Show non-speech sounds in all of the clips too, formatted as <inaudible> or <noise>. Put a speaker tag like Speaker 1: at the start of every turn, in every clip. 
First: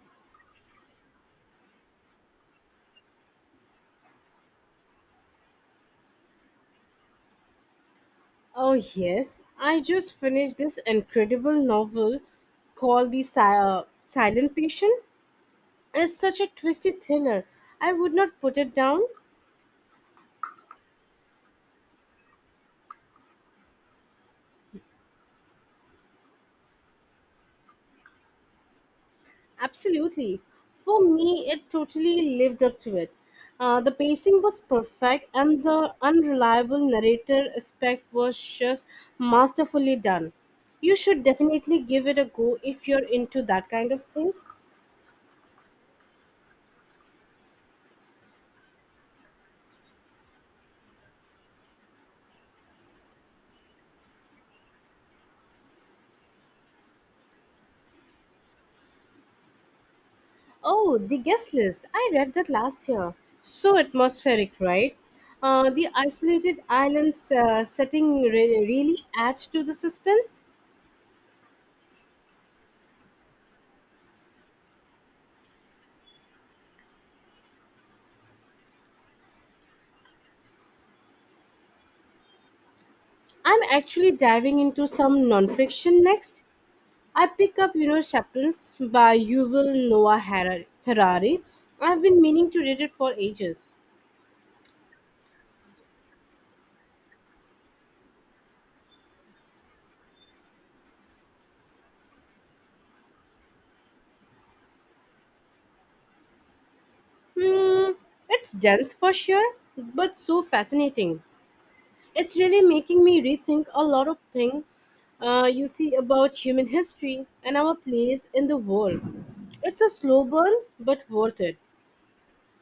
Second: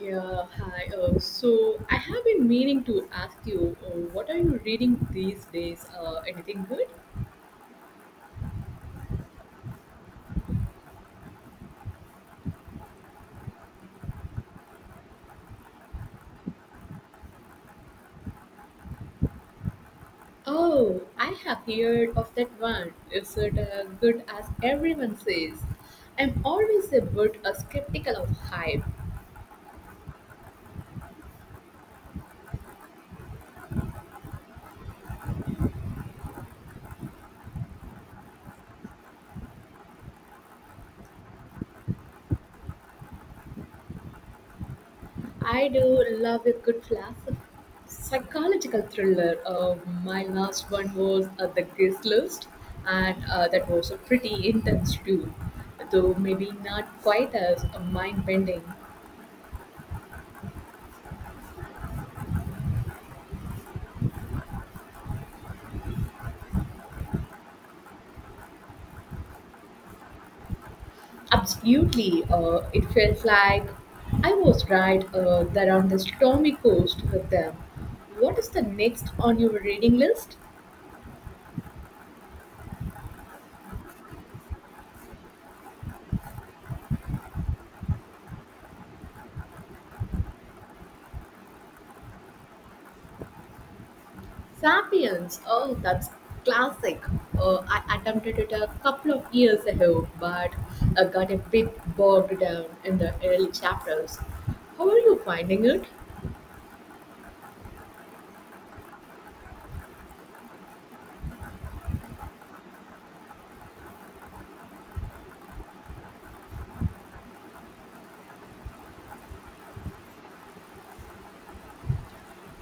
Speaker 1: Yeah, hi. So I have been meaning to ask you, what are you reading these days? Anything good?
Speaker 2: Oh, yes. I just finished this incredible novel called Silent Patient. It's such a twisted thriller. I would not put it down.
Speaker 1: Oh, I have heard of that one. Is it good as everyone says? I'm always a bit skeptical of hype.
Speaker 2: Absolutely. For me, it totally lived up to it. The pacing was perfect, and the unreliable narrator aspect was just masterfully done. You should definitely give it a go if you're into that kind of thing.
Speaker 1: I do love a good philosophy. Psychological thriller. My last one was The Guest List, and that was pretty intense too, though maybe not quite as mind bending.
Speaker 2: Oh, the guest list. I read that last year. So atmospheric, right? The isolated islands setting really adds to the suspense.
Speaker 1: Absolutely, it felt like I was right there on the stormy coast with them. What is the next on your reading list?
Speaker 2: I'm actually diving into some nonfiction next. I pick up, you know, Chaplains by Harari. I've been meaning to read it for ages.
Speaker 1: Sapiens, oh, that's classic. I attempted it a couple of years ago, but I got a bit bogged down in the early chapters. How are you finding it?
Speaker 2: Hmm, it's dense for sure, but so fascinating. It's really making me rethink a lot of things you see about human history and our place in the world. It's a slow burn, but worth it.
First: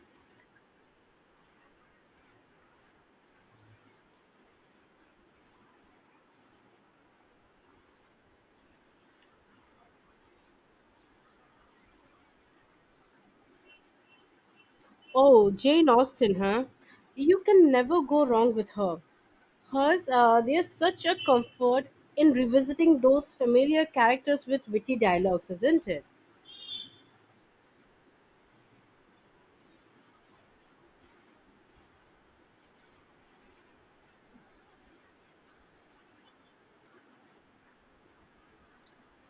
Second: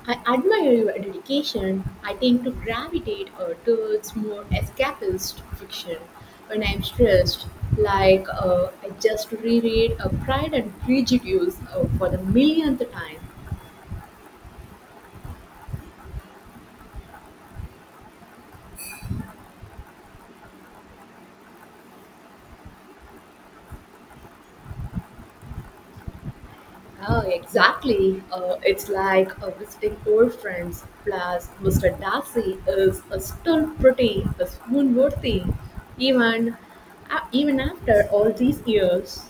Speaker 1: I admire your dedication. I tend to gravitate towards more escapist fiction when I'm stressed. Like, I just reread Pride and Prejudice for the millionth time.
Speaker 2: Oh, Jane Austen, huh? You can never go wrong with her. Hers, there's such a comfort in revisiting those familiar characters with witty dialogues, isn't it?
Speaker 1: Oh, exactly. It's like visiting old friends. Plus, Mr. Darcy is still pretty swoon worthy, even, even after all these years.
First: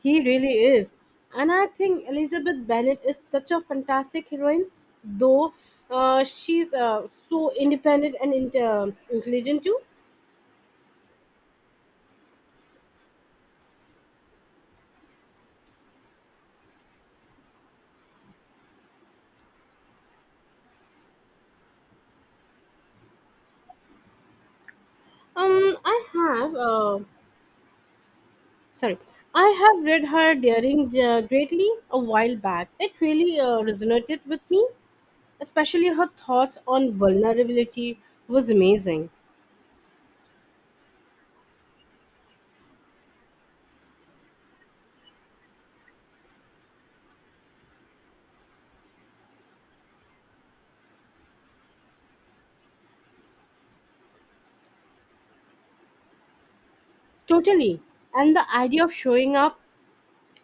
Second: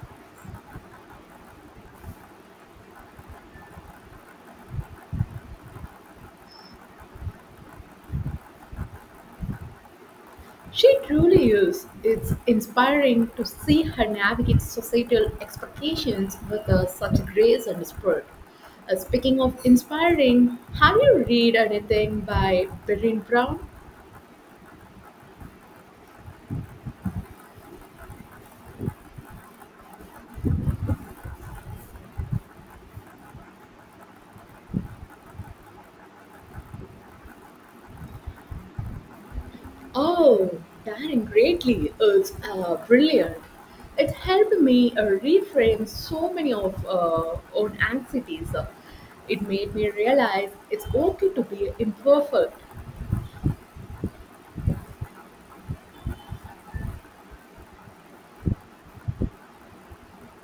Speaker 2: He really is. And I think Elizabeth Bennet is such a fantastic heroine, though she's so independent and intelligent too.
Speaker 1: She truly is. It's inspiring to see her navigate societal expectations with such grace and spirit. Speaking of inspiring, have you read anything by Berrine Brown?
Speaker 2: I have, sorry, I have read her Daring Greatly a while back. It really resonated with me, especially her thoughts on vulnerability was amazing.
Speaker 1: Oh, Daring Greatly is brilliant. It helped me reframe so many of own anxieties. It made me realize it's okay to be imperfect.
Speaker 2: Totally. And the idea of showing up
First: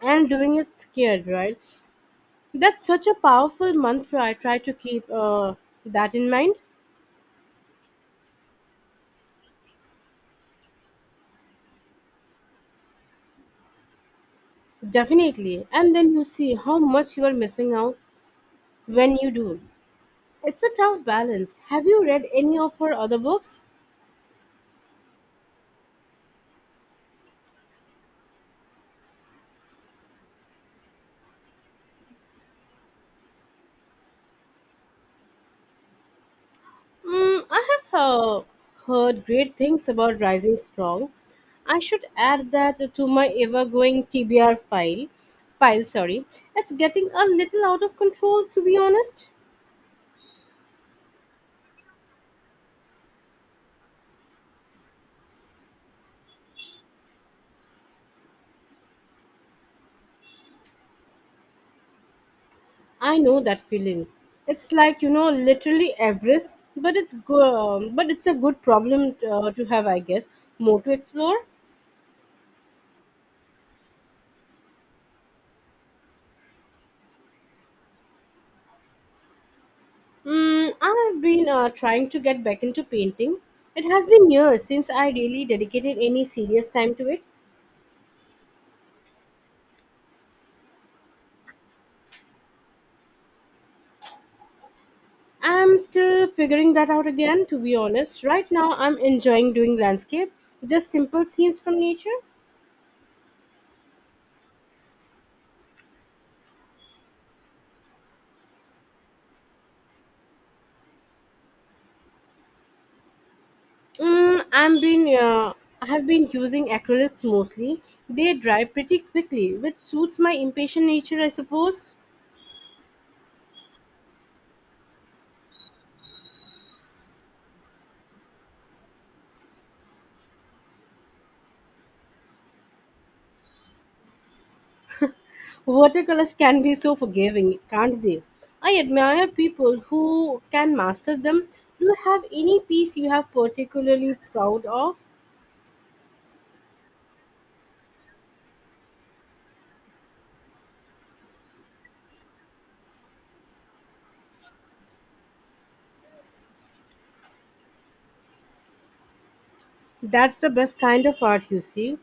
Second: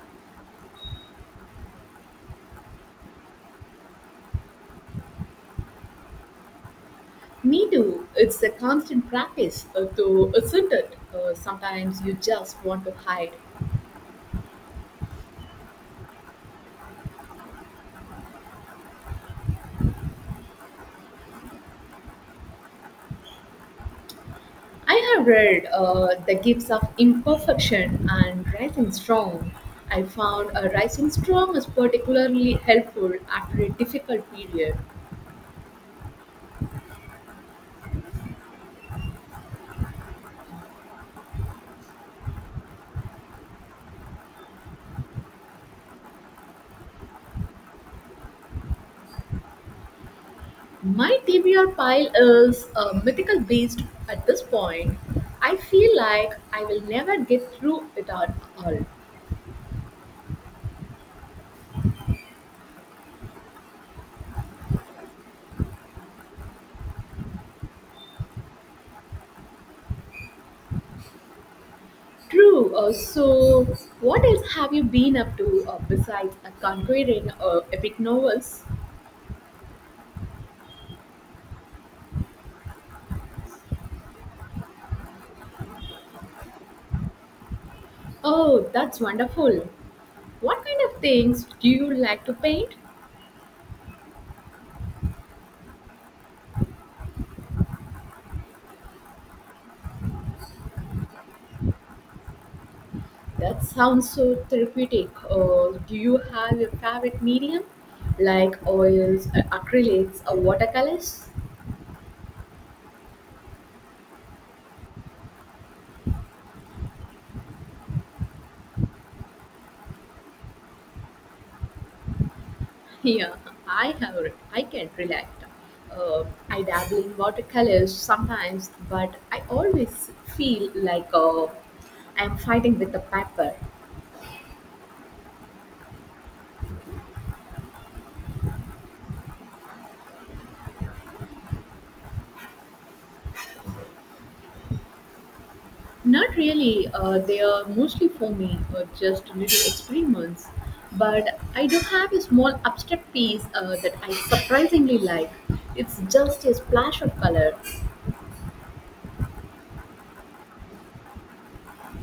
Speaker 2: and doing it scared, right? That's such a powerful mantra. I try to keep that in mind.
Speaker 1: Me too. It's a constant practice, though, isn't it? Sometimes you just want to hide.
Speaker 2: Definitely. And then you see how much you are missing out when you do. It's a tough balance. Have you read any of her other books?
Speaker 1: I have read The Gifts of Imperfection and Rising Strong. I found Rising Strong is particularly helpful after a difficult period.
Speaker 2: Mm, I have heard great things about Rising Strong. I should add that to my ever going TBR file. Pile, sorry. It's getting a little out of control, to be honest.
Speaker 1: My TBR pile is mythical beast at this point. I feel like I will never get through it at all.
Speaker 2: I know that feeling. It's like you know, literally Everest, but but it's a good problem to have, I guess. More to explore.
Speaker 1: True. So, what else have you been up to besides conquering epic novels?
Speaker 2: Mm, I've been trying to get back into painting. It has been years since I really dedicated any serious time to it.
Speaker 1: Oh, that's wonderful. What kind of things do you like to paint?
Speaker 2: I'm still figuring that out again, to be honest. Right now, I'm enjoying doing landscape, just simple scenes from nature.
Speaker 1: That sounds so therapeutic. Do you have a favorite medium, like oils, acrylics, or watercolors?
Speaker 2: Mm, I am been I've been using acrylics mostly. They dry pretty quickly, which suits my impatient nature, I suppose.
Speaker 1: Yeah, I can relate. I dabble in watercolors sometimes, but I always feel like I'm fighting with the paper.
Speaker 2: Watercolors can be so forgiving, can't they? I admire people who can master them. Do you have any piece you have particularly proud of?
Speaker 1: Not really. They are mostly for me, just little experiments. But I do have a small abstract piece that I surprisingly like. It's just a splash of color.
Speaker 2: That's the best kind of art, you see,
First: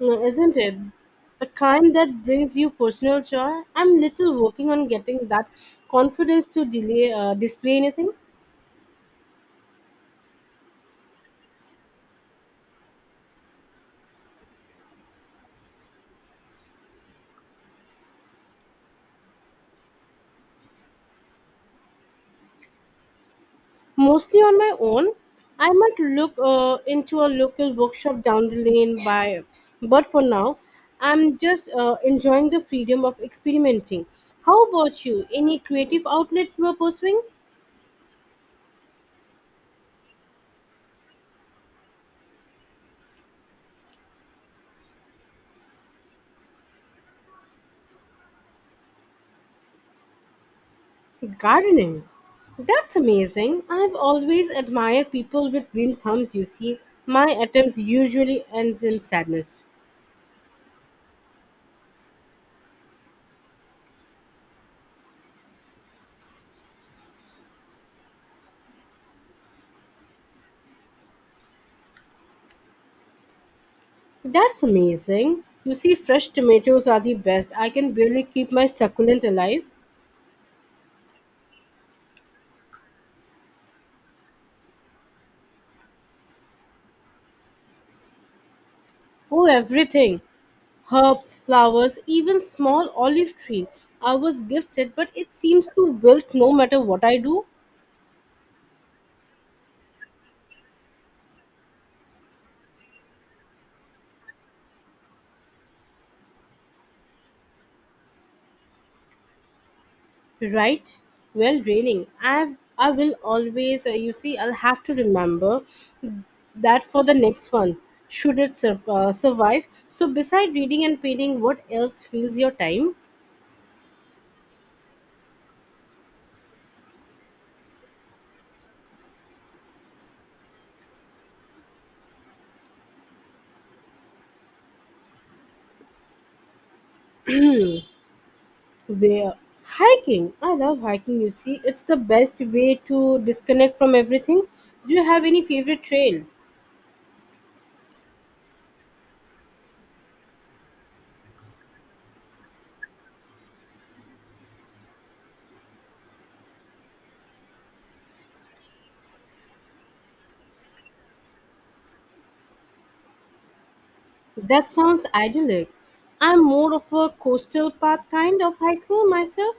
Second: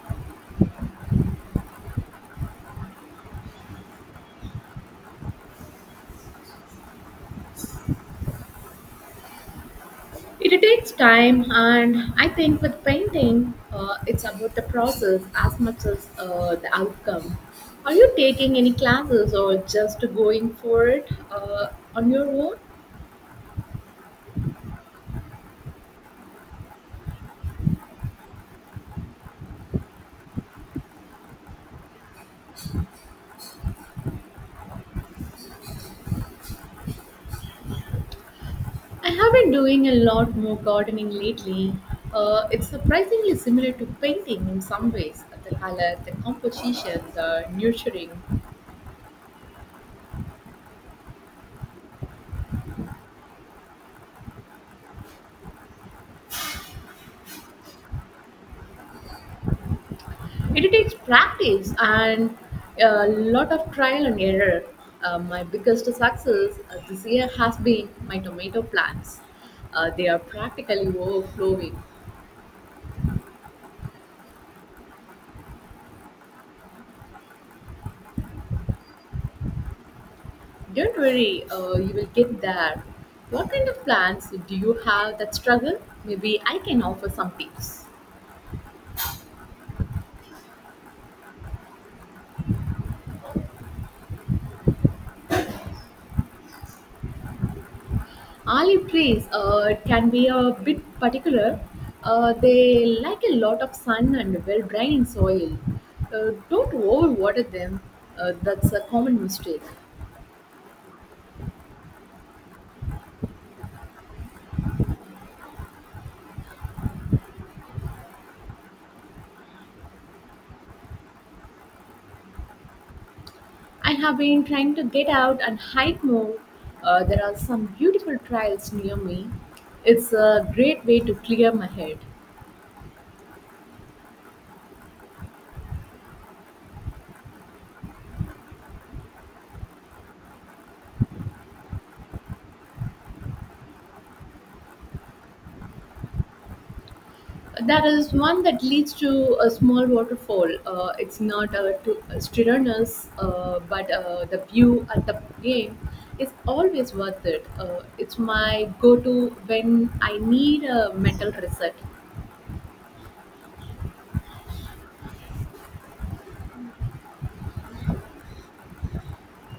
Speaker 2: Mm, isn't it? The kind that brings you personal joy. I'm little working on getting that confidence to delay display anything.
Speaker 1: It takes time, and I think with painting, it's about the process as much as the outcome. Are you taking any classes or just going for it on your own?
Speaker 2: Mostly on my own. I might look into a local bookshop down the lane by, but for now, I'm just enjoying the freedom of experimenting. How about you? Any creative outlet you are pursuing?
Speaker 1: I have been doing a lot more gardening lately. It's surprisingly similar to painting in some ways, the color, the composition, the nurturing.
Speaker 2: Gardening. That's amazing. I've always admired people with green thumbs, you see. My attempts usually ends in sadness.
Speaker 1: It takes practice and a lot of trial and error. My biggest success this year has been my tomato plants. They are practically overflowing.
Speaker 2: That's amazing. You see, fresh tomatoes are the best. I can barely keep my succulent alive.
Speaker 1: Don't worry, you will get there. What kind of plants do you have that struggle? Maybe I can offer some tips.
Speaker 2: Oh, everything herbs, flowers, even small olive tree. I was gifted, but it seems to wilt no matter what I do.
Speaker 1: Olive trees can be a bit particular. They like a lot of sun and well drained soil. Don't overwater them, that's a common mistake.
Speaker 2: Right? Well, raining. I will always, you see, I'll have to remember that for the next one, should it survive. So, beside reading and painting, what else fills your time?
Speaker 1: I have been trying to get out and hike more. There are some beautiful trails near me. It's a great way to clear my head.
Speaker 2: Where? Hiking. I love hiking, you see. It's the best way to disconnect from everything. Do you have any favorite trail?
Speaker 1: That is one that leads to a small waterfall. It's not too strenuous, but the view at the game is always worth it. It's my go-to when I need a mental reset.
Speaker 2: That sounds idyllic. I'm more of a coastal path kind of hiker myself.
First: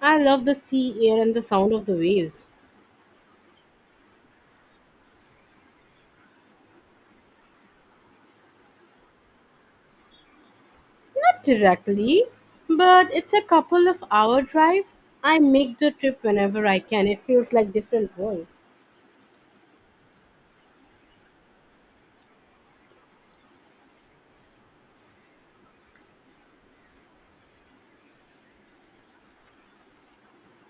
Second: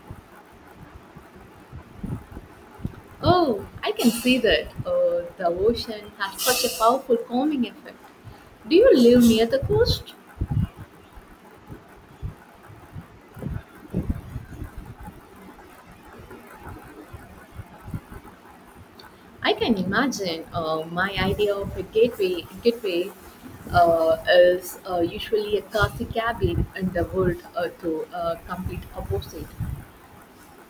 Speaker 2: I love the sea air and the sound of the waves.
Speaker 1: Oh, I can see that. The ocean has such a powerful calming effect. Do you live near the coast?
Speaker 2: Not directly, but it's a couple of hour drive. I make the trip whenever I can. It feels like different world.
Speaker 1: I can imagine my idea of a gateway is usually a cozy cabin in the world to complete opposite.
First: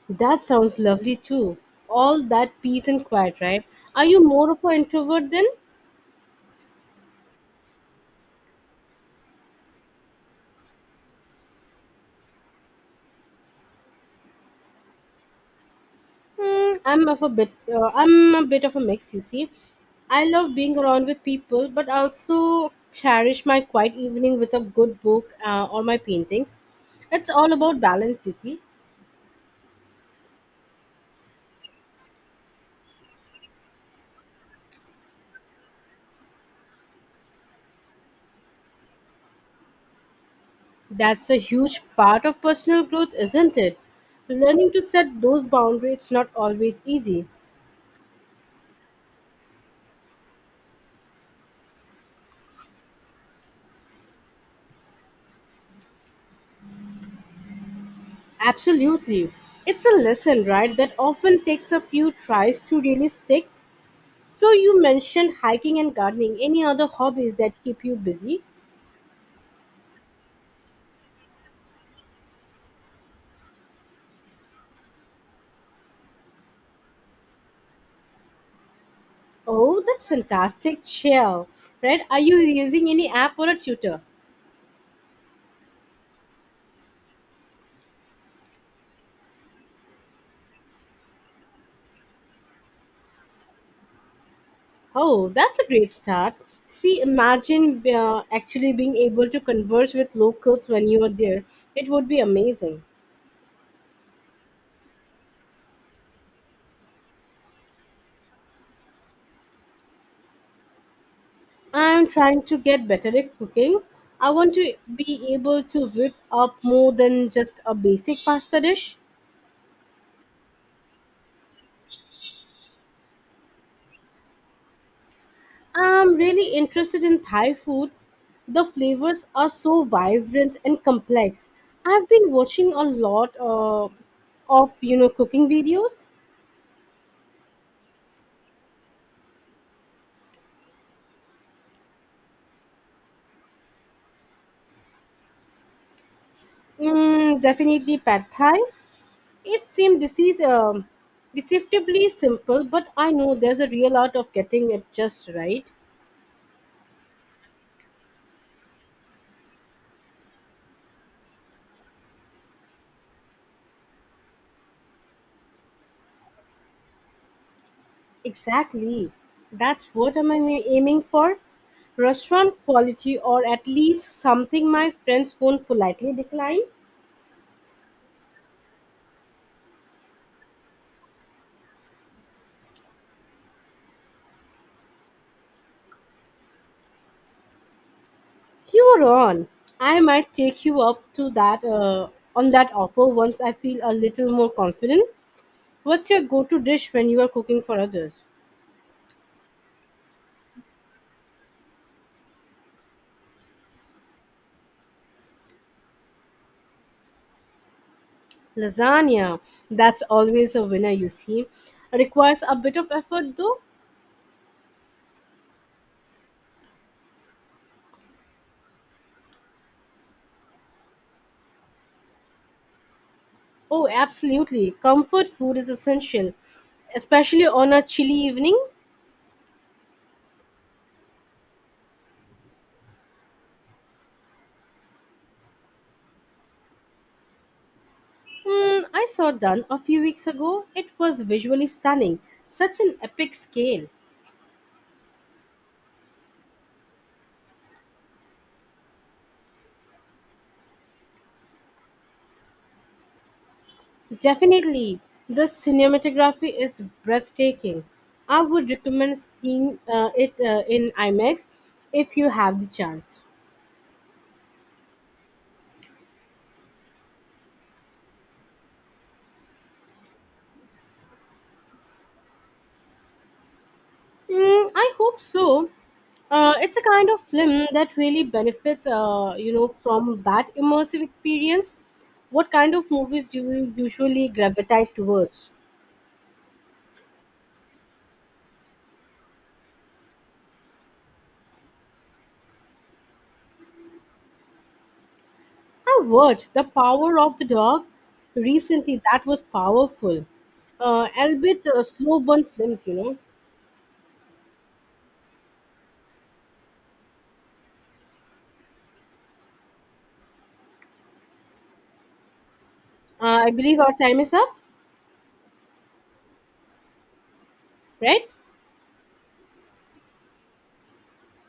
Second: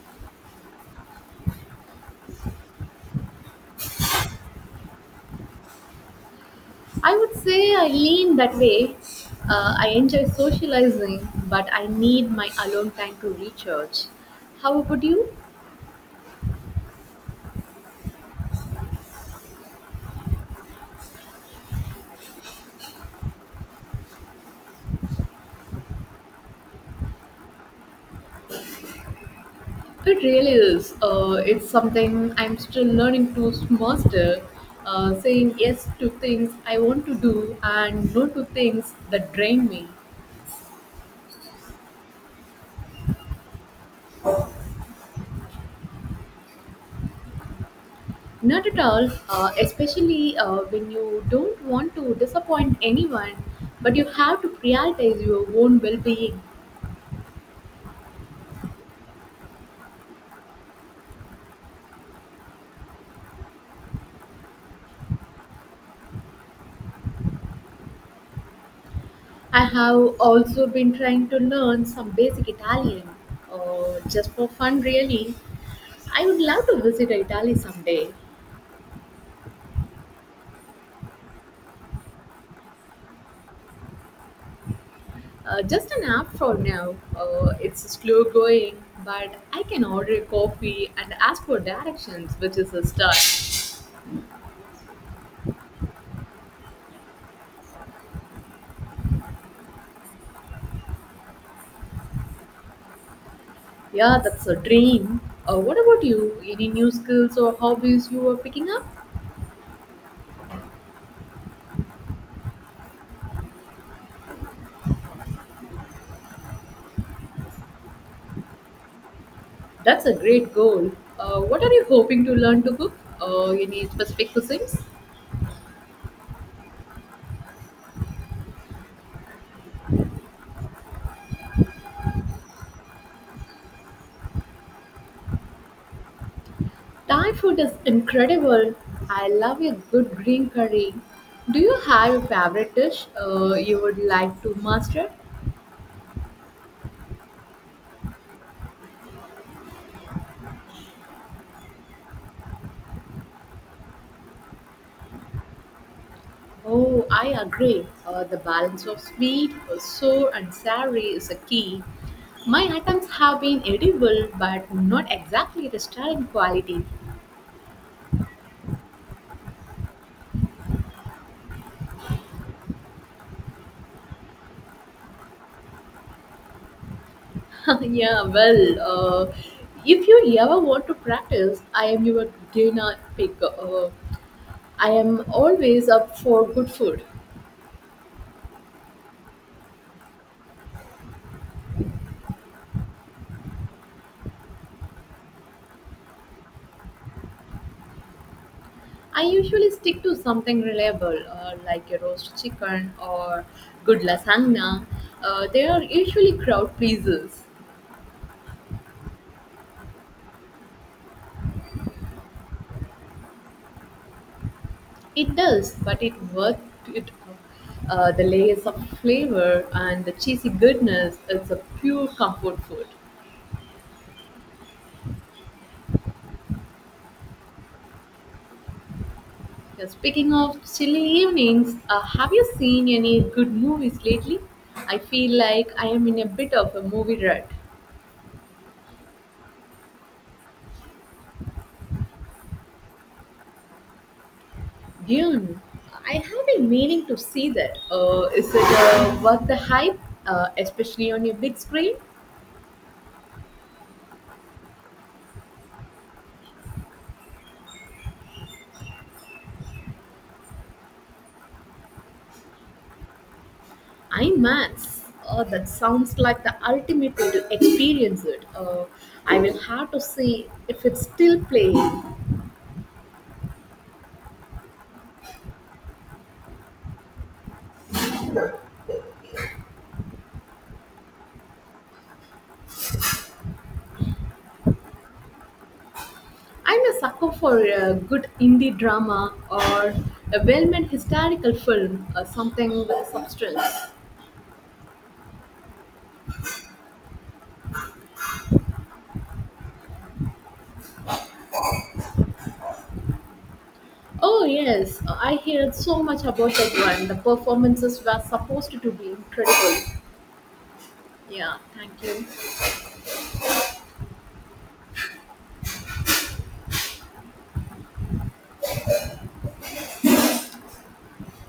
Speaker 2: That sounds lovely too. All that peace and quiet, right? Are you more of an introvert then?
Speaker 1: I would say I lean that way. I enjoy socializing, but I need my alone time to recharge. How about you?
Speaker 2: Hmm, I'm of a bit. I'm a bit of a mix. You see, I love being around with people, but I also cherish my quiet evening with a good book or my paintings. It's all about balance. You see,
Speaker 1: It really is. It's something I'm still learning to master. Saying yes to things I want to do and no to things that drain me.
Speaker 2: that's a huge part of personal growth, isn't it? Learning to set those boundaries not always easy.
Speaker 1: Not at all, especially when you don't want to disappoint anyone, but you have to prioritize your own well being.
Speaker 2: Absolutely, it's a lesson, right? That often takes a few tries to really stick. So you mentioned hiking and gardening. Any other hobbies that keep you busy?
Speaker 1: I have also been trying to learn some basic Italian, just for fun, really. I would love to visit Italy someday.
Speaker 2: Oh, that's fantastic, Chill. Right? Are you using any app or a tutor?
Speaker 1: Just an app for now. It's slow going, but I can order a coffee and ask for directions, which is a start.
Speaker 2: Oh, that's a great start. See, imagine actually being able to converse with locals when you are there. It would be amazing.
Speaker 1: Yeah, that's a dream. What about you? Any new skills or hobbies you are picking up?
Speaker 2: I'm trying to get better at cooking. I want to be able to whip up more than just a basic pasta dish.
Speaker 1: That's a great goal. What are you hoping to learn to cook? Any specific cuisines?
Speaker 2: I'm really interested in Thai food. The flavors are so vibrant and complex. I've been watching a lot of you know cooking videos.
Speaker 1: Thai food is incredible. I love a good green curry. Do you have a favorite dish you would like to master?
Speaker 2: Mm, definitely pad Thai. It seemed this is deceptively simple, but I know there's a real art of getting it just right.
Speaker 1: Oh, I agree. The balance of sweet, sour, and savory is a key. My items have been edible, but not exactly restaurant quality.
Speaker 2: Exactly. That's what am I am aiming for? Restaurant quality, or at least something my friends won't politely decline.
Speaker 1: <laughs> Yeah, well, if you ever want to practice, I am your dinner pick. I am always up for good food.
Speaker 2: You're on. I might take you up to that on that offer once I feel a little more confident. What's your go-to dish when you are cooking for others?
Speaker 1: I usually stick to something reliable, like a roast chicken or good lasagna. They are usually crowd pleasers.
Speaker 2: Lasagna. That's always a winner, you see. Requires a bit of effort though.
Speaker 1: It does, but it worth it. The layers of flavor and the cheesy goodness, it's a pure comfort food.
Speaker 2: Oh, absolutely. Comfort food is essential, especially on a chilly evening.
Speaker 1: Yeah, speaking of chilly evenings, have you seen any good movies lately? I feel like I am in a bit of a movie rut.
Speaker 2: Hmm, I saw done a few weeks ago. It was visually stunning. Such an epic scale.
Speaker 1: Dune, I have been meaning to see that. Is it worth the hype, especially on your big screen?
Speaker 2: Definitely, the cinematography is breathtaking. I would recommend seeing it in IMAX if you have the chance.
Speaker 1: IMAX. Oh, that sounds like the ultimate way to experience it. I will have to see if it's still playing.
Speaker 2: Mm, I hope so. It's a kind of film that really benefits, you know, from that immersive experience. What kind of movies do you usually gravitate towards?
Speaker 1: I'm a sucker for a good indie drama or a well made historical film or something with substance.
Speaker 2: I watched The Power of the Dog recently. That was powerful, albeit slow burn films, you know.
Speaker 1: Oh, yes, I heard so much about that one. The performances were supposed to be incredible. Yeah, thank you.
Speaker 2: I believe our time is up, right?